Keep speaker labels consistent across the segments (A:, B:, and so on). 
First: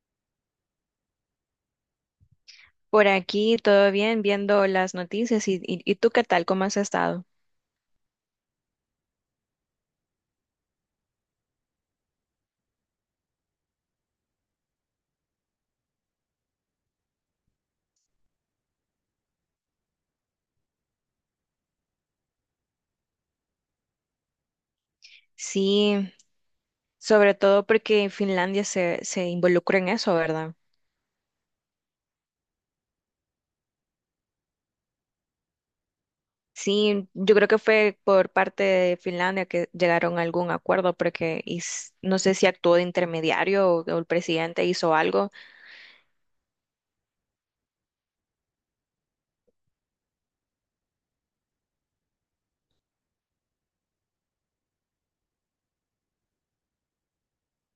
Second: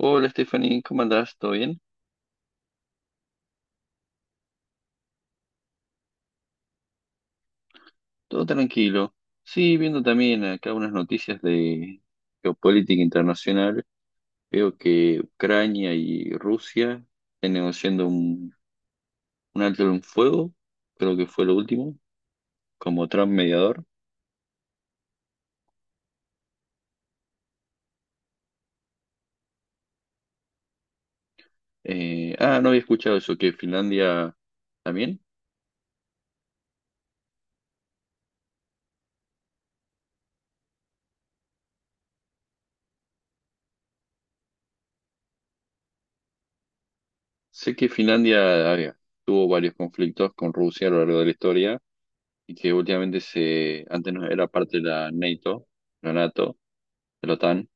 A: Hola Stephanie, ¿cómo andás? ¿Todo bien?
B: Por aquí todo bien, viendo las noticias y tú qué tal, ¿cómo has estado?
A: Todo tranquilo. Sí, viendo también acá unas noticias de geopolítica internacional, veo que Ucrania y Rusia están negociando un alto en fuego, creo que fue lo último, como Trump mediador.
B: Sí, sobre todo porque Finlandia se involucra en eso, ¿verdad?
A: No había escuchado eso, que Finlandia también.
B: Sí, yo creo que fue por parte de Finlandia que llegaron a algún acuerdo porque no sé si actuó de intermediario o el presidente hizo algo.
A: Sé que Finlandia a tuvo varios conflictos con Rusia a lo largo de la historia y que últimamente antes no era parte de la NATO, la NATO, de la OTAN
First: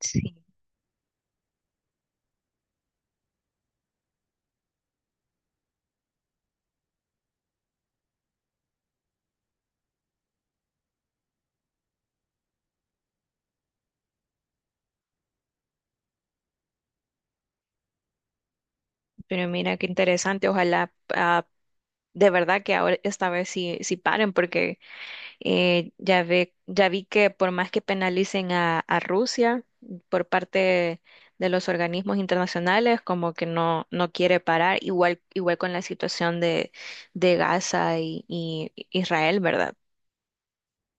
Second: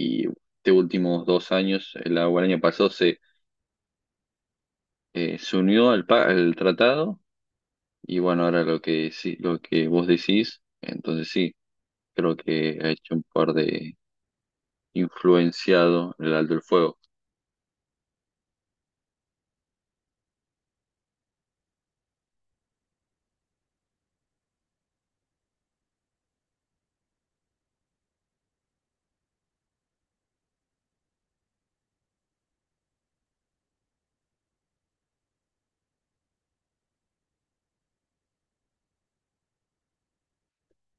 B: Sí,
A: de últimos dos años, el año pasado, se unió al tratado. Y bueno, ahora lo que vos decís, entonces sí, creo que ha hecho un par de influenciado el alto el fuego.
B: pero mira qué interesante, ojalá de verdad que ahora esta vez sí, sí paren porque ya ve, ya vi que por más que penalicen a Rusia por parte de los organismos internacionales, como que no quiere parar, igual, igual con la situación de Gaza y Israel, ¿verdad?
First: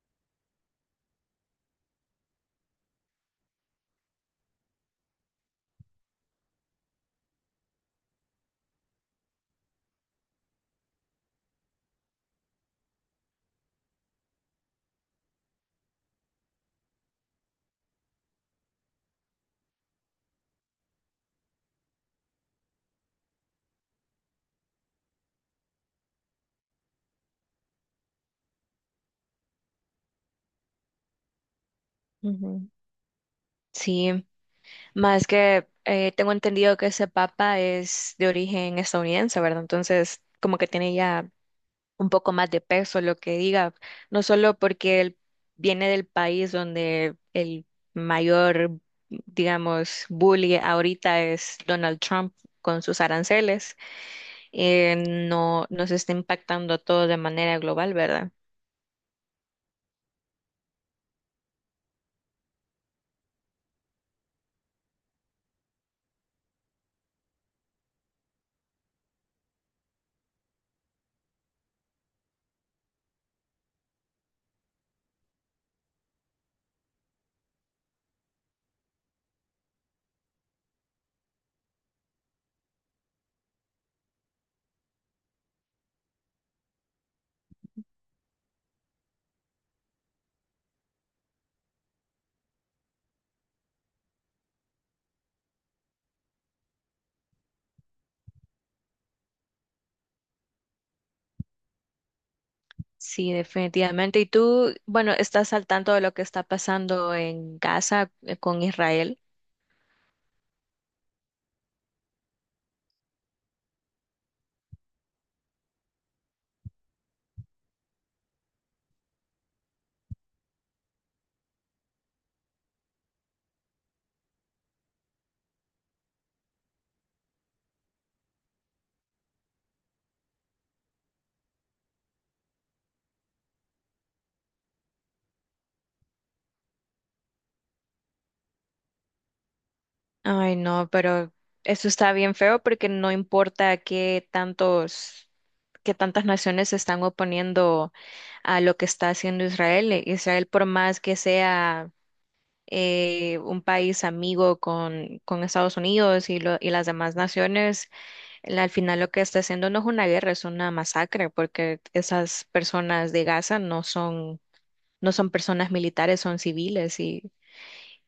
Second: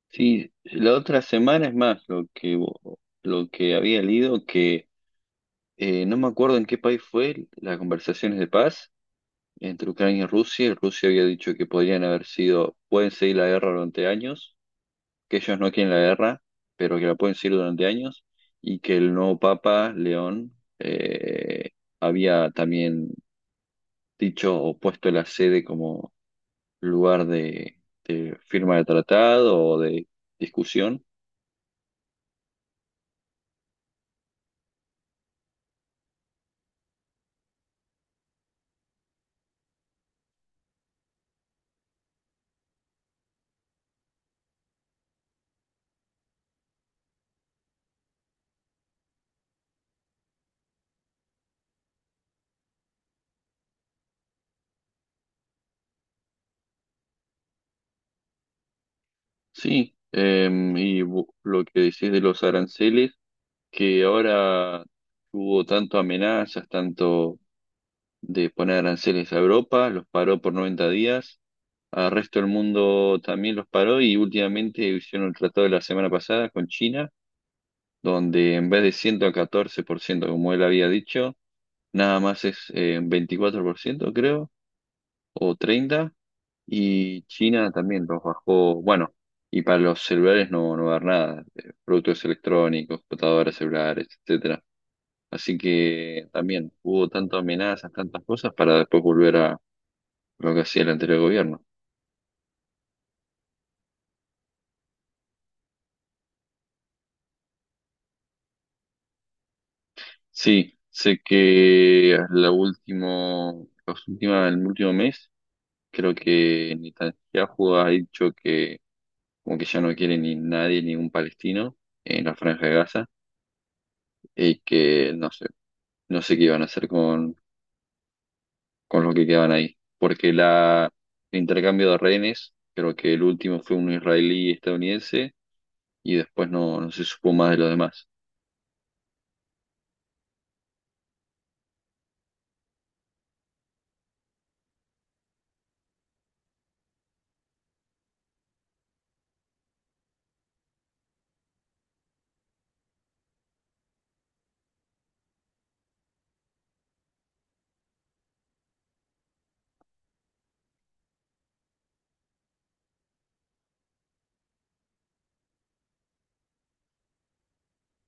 A: Sí, la otra semana es más lo que había leído, que no me acuerdo en qué país fue las conversaciones de paz entre Ucrania y Rusia. Rusia había dicho que podrían haber sido, pueden seguir la guerra durante años, que ellos no quieren la guerra, pero que la pueden seguir durante años, y que el nuevo Papa León había también dicho o puesto la sede como lugar de firma de tratado o de discusión.
B: Ujú. Sí, más que tengo entendido que ese papa es de origen estadounidense, ¿verdad? Entonces, como que tiene ya un poco más de peso lo que diga, no solo porque él viene del país donde el mayor, digamos, bully ahorita es Donald Trump con sus aranceles, eh, no nos está impactando todo de manera global, ¿verdad?
A: Sí, lo que decís de los aranceles, que ahora hubo tanto amenazas, tanto de poner aranceles a Europa, los paró por 90 días. Al resto del mundo también los paró y últimamente hicieron el tratado de la semana pasada con China, donde en vez de 114% como él había dicho, nada más es 24%, creo, o 30%, y China también los bajó. Bueno, y para los celulares no va a haber nada, productos electrónicos, computadoras celulares, etcétera. Así que también hubo tantas amenazas, tantas cosas para después volver a lo que hacía el anterior gobierno.
B: Sí, definitivamente. Y tú, bueno, ¿estás al tanto de lo que está pasando en Gaza con Israel?
A: Sí, sé que la último, el último mes creo que Netanyahu ha dicho que como que ya no quiere ni nadie, ningún palestino en la Franja de Gaza y que no sé, no sé qué iban a hacer con los que quedaban ahí. Porque el intercambio de rehenes, creo que el último fue un israelí estadounidense y después no se supo más de los demás.
B: Ay, no, pero eso está bien feo porque no importa qué tantos, qué tantas naciones se están oponiendo a lo que está haciendo Israel. Israel, por más que sea un país amigo con Estados Unidos y, y las demás naciones, al final lo que está haciendo no es una guerra, es una masacre, porque esas personas de Gaza no son, no son personas militares, son civiles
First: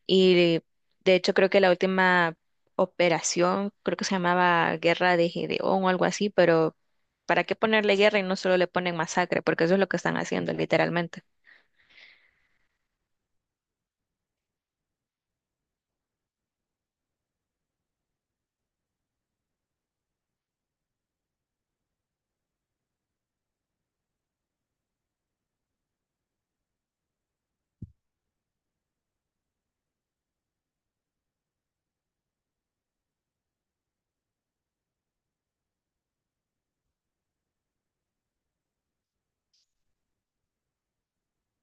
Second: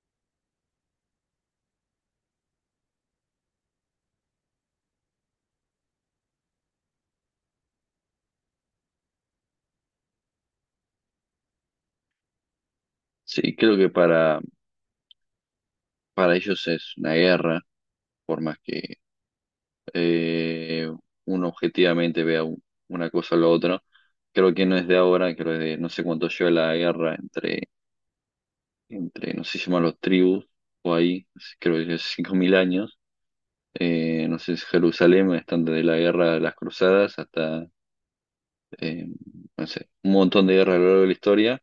B: y de hecho creo que la última operación, creo que se llamaba Guerra de Gedeón o algo así, pero ¿para qué ponerle guerra y no solo le ponen masacre? Porque eso es lo que están haciendo literalmente.
A: Sí, creo que para ellos es una guerra por más que eh, uno objetivamente vea una cosa o la otra. Creo que no es de ahora, creo que de no sé cuánto lleva la guerra entre no sé si se llaman los tribus o ahí, creo que es 5000 años. No sé si Jerusalén, están desde la guerra de las cruzadas hasta, eh, no sé, un montón de guerras a lo largo de la historia.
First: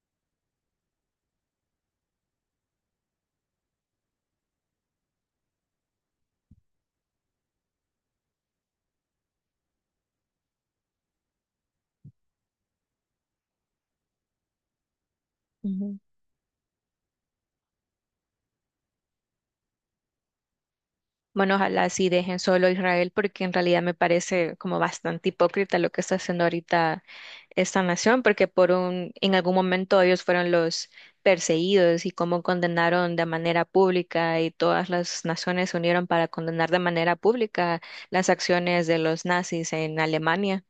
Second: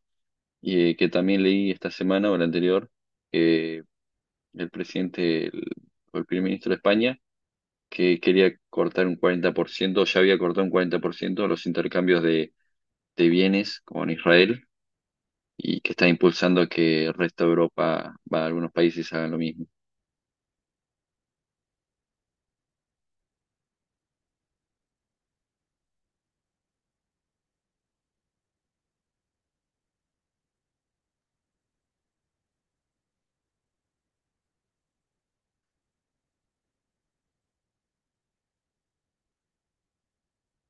A: Y que también leí esta semana o la anterior, que el presidente, el primer ministro de España, que quería cortar un 40%, ya había cortado un 40% los intercambios de bienes con Israel y que está impulsando que el resto de Europa, va, algunos países hagan lo mismo.
B: Bueno, ojalá sí dejen solo a Israel, porque en realidad me parece como bastante hipócrita lo que está haciendo ahorita esta nación, porque por un, en algún momento ellos fueron los perseguidos y cómo condenaron de manera pública y todas las naciones se unieron para condenar de manera pública las acciones de los nazis en Alemania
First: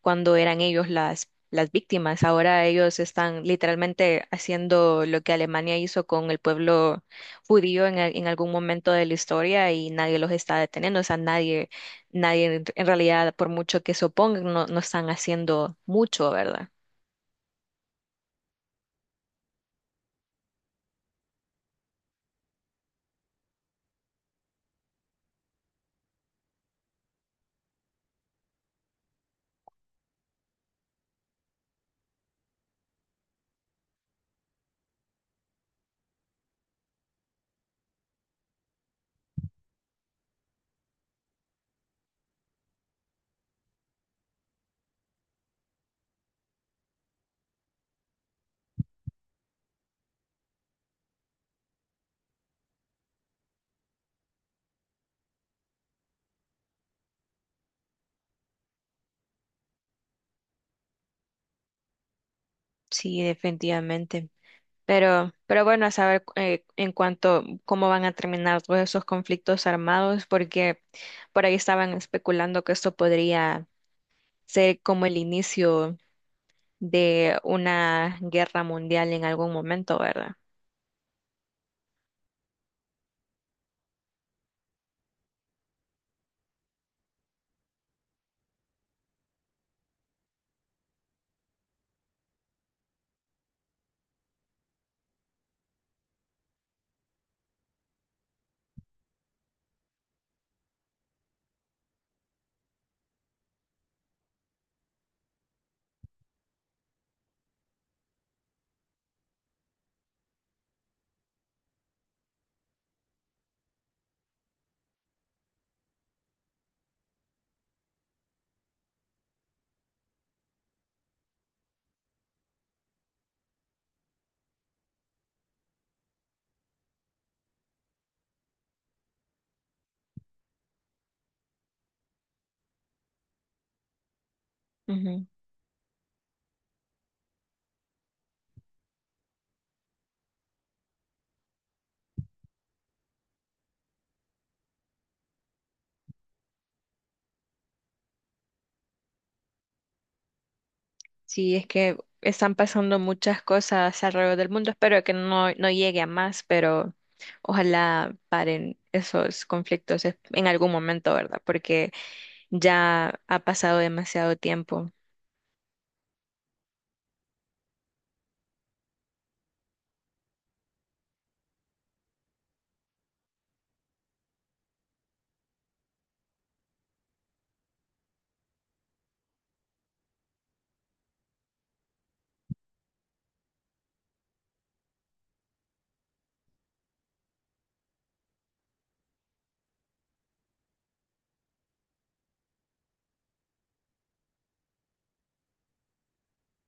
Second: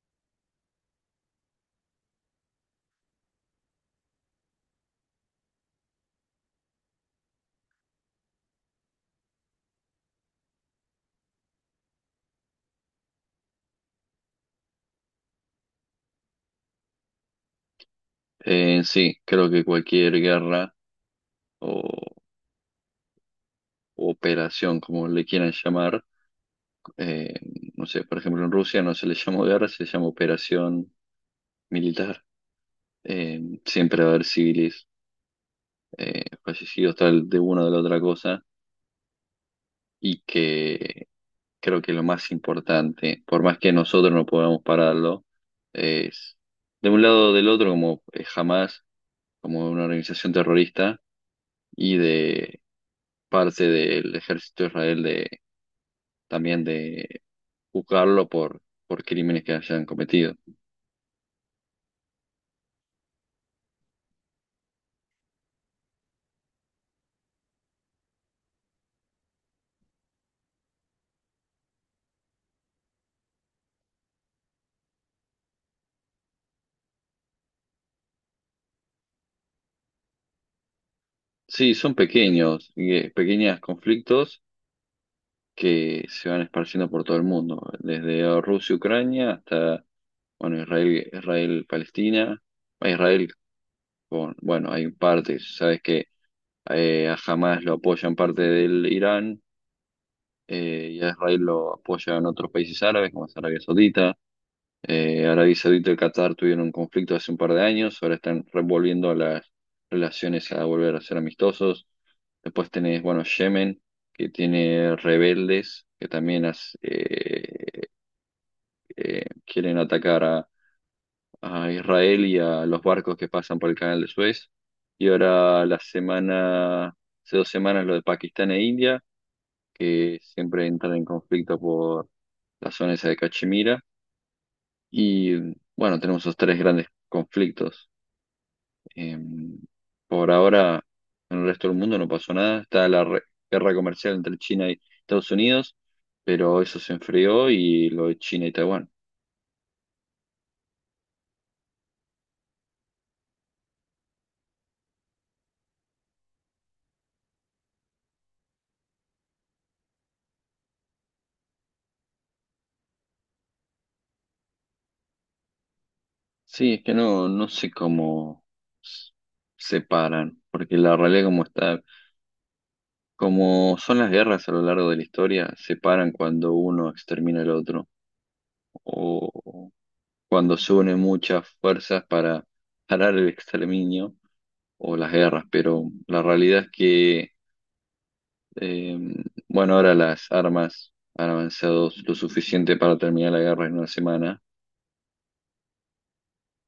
B: cuando eran ellos las víctimas. Ahora ellos están literalmente haciendo lo que Alemania hizo con el pueblo judío en, en algún momento de la historia y nadie los está deteniendo. O sea, nadie, nadie en realidad, por mucho que se opongan, no están haciendo mucho, ¿verdad?
A: Sí, creo que cualquier guerra o o operación, como le quieran llamar, eh, no sé, por ejemplo, en Rusia no se le llamó guerra, se llama operación militar. Siempre va a haber civiles fallecidos, tal de una o de la otra cosa, y que creo que lo más importante, por más que nosotros no podamos pararlo, es de un lado o del otro, como jamás como una organización terrorista, y de parte del ejército de Israel de también de juzgarlo por crímenes que hayan cometido.
B: Sí, definitivamente. Pero bueno, a saber en cuanto cómo van a terminar todos esos conflictos armados, porque por ahí estaban especulando que esto podría ser como el inicio de una guerra mundial en algún momento, ¿verdad?
A: Sí, son pequeños, y, pequeños conflictos que se van esparciendo por todo el mundo, desde Rusia, Ucrania hasta bueno, Israel, Palestina, Israel con, bueno, hay partes, sabes que a Hamas lo apoyan parte del Irán y a Israel lo apoyan otros países árabes como es Arabia Saudita. Arabia Saudita y Qatar tuvieron un conflicto hace un par de años, ahora están revolviendo las relaciones a volver a ser amistosos. Después tenés, bueno, Yemen, que tiene rebeldes que también quieren atacar a Israel y a los barcos que pasan por el canal de Suez. Y ahora hace 2 semanas lo de Pakistán e India, que siempre entran en conflicto por la zona esa de Cachemira.
B: Ujú.
A: Y bueno, tenemos esos tres grandes conflictos. Eh, por ahora, en el resto del mundo no pasó nada. Está la guerra comercial entre China y Estados Unidos, pero eso se enfrió y lo de China y Taiwán.
B: Sí, es que están pasando muchas cosas alrededor del mundo. Espero que no llegue a más, pero ojalá paren esos conflictos en algún momento, ¿verdad? Porque ya ha pasado demasiado tiempo.
A: Sí, es que no, no sé cómo s- separan, porque la realidad como está, como son las guerras a lo largo de la historia, separan cuando uno extermina al otro, o cuando se unen muchas fuerzas para parar el exterminio o las guerras, pero la realidad es que, eh, bueno, ahora las armas han avanzado lo suficiente para terminar la guerra en una semana.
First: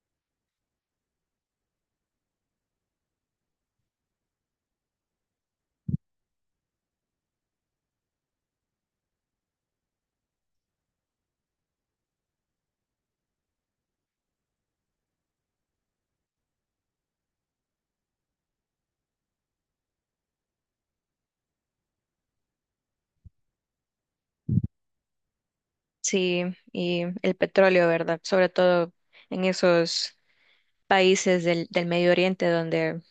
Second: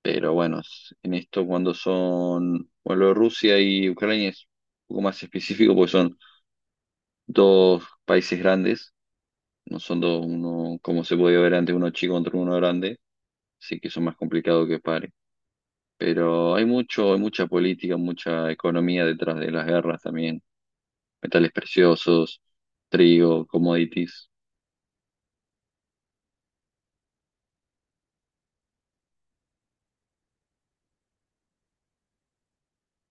A: Pero bueno, en esto cuando son, bueno, lo de Rusia y Ucrania es un poco más específico porque son dos países grandes, no son dos, uno, como se podía ver antes, uno chico contra uno grande, así que son más complicados que pare. Pero hay mucha política, mucha economía detrás de las guerras también, metales preciosos, trigo, commodities.
B: Sí, y el petróleo, ¿verdad? Sobre todo en esos países del Medio Oriente donde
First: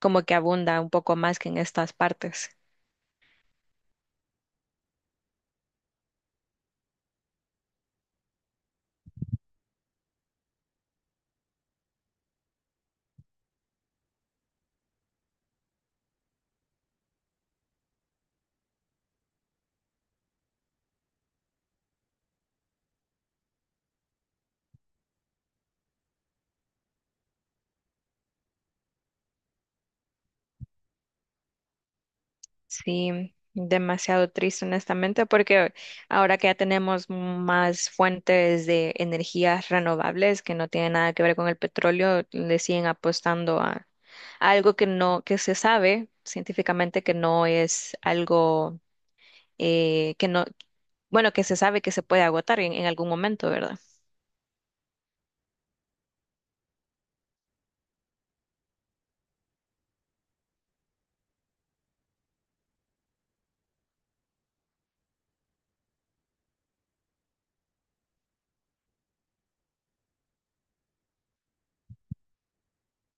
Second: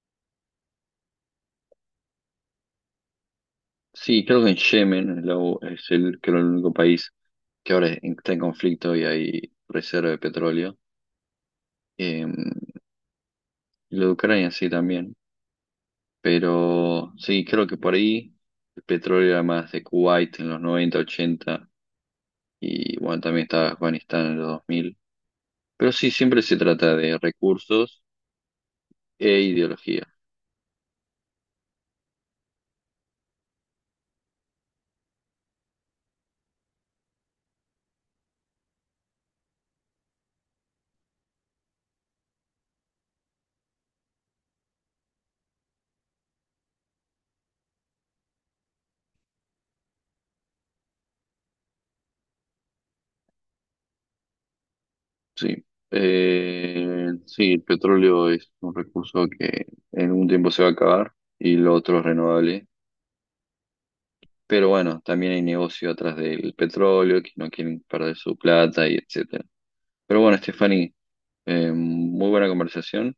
B: como que abunda un poco más que en estas partes.
A: Sí, creo que en Yemen es el, creo el único país que ahora está en conflicto y hay reserva de petróleo. Em, Lo de Ucrania sí también, pero sí, creo que por ahí el petróleo era más de Kuwait en los noventa, ochenta y bueno, también estaba Afganistán en los 2000. Pero sí, siempre se trata de recursos e ideología,
B: Sí, demasiado triste, honestamente, porque ahora que ya tenemos más fuentes de energías renovables que no tienen nada que ver con el petróleo, le siguen apostando a algo que no, que se sabe científicamente que no es algo que no, bueno, que se sabe que se puede agotar en algún momento, ¿verdad?
A: sí. Sí, el petróleo es un recurso que en un tiempo se va a acabar y lo otro es renovable. Pero bueno, también hay negocio atrás del petróleo, que no quieren perder su plata y etcétera. Pero bueno, Stephanie, muy buena conversación.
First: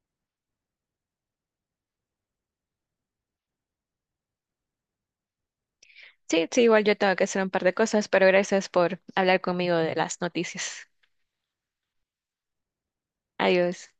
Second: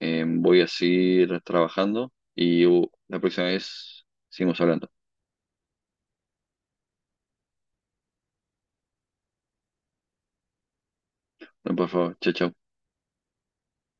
A: Voy a seguir trabajando y la próxima vez seguimos hablando.
B: Sí, sí, igual yo tengo que hacer un par de cosas, pero gracias por hablar conmigo de las noticias.
A: Por favor, chao, chao.
B: Adiós.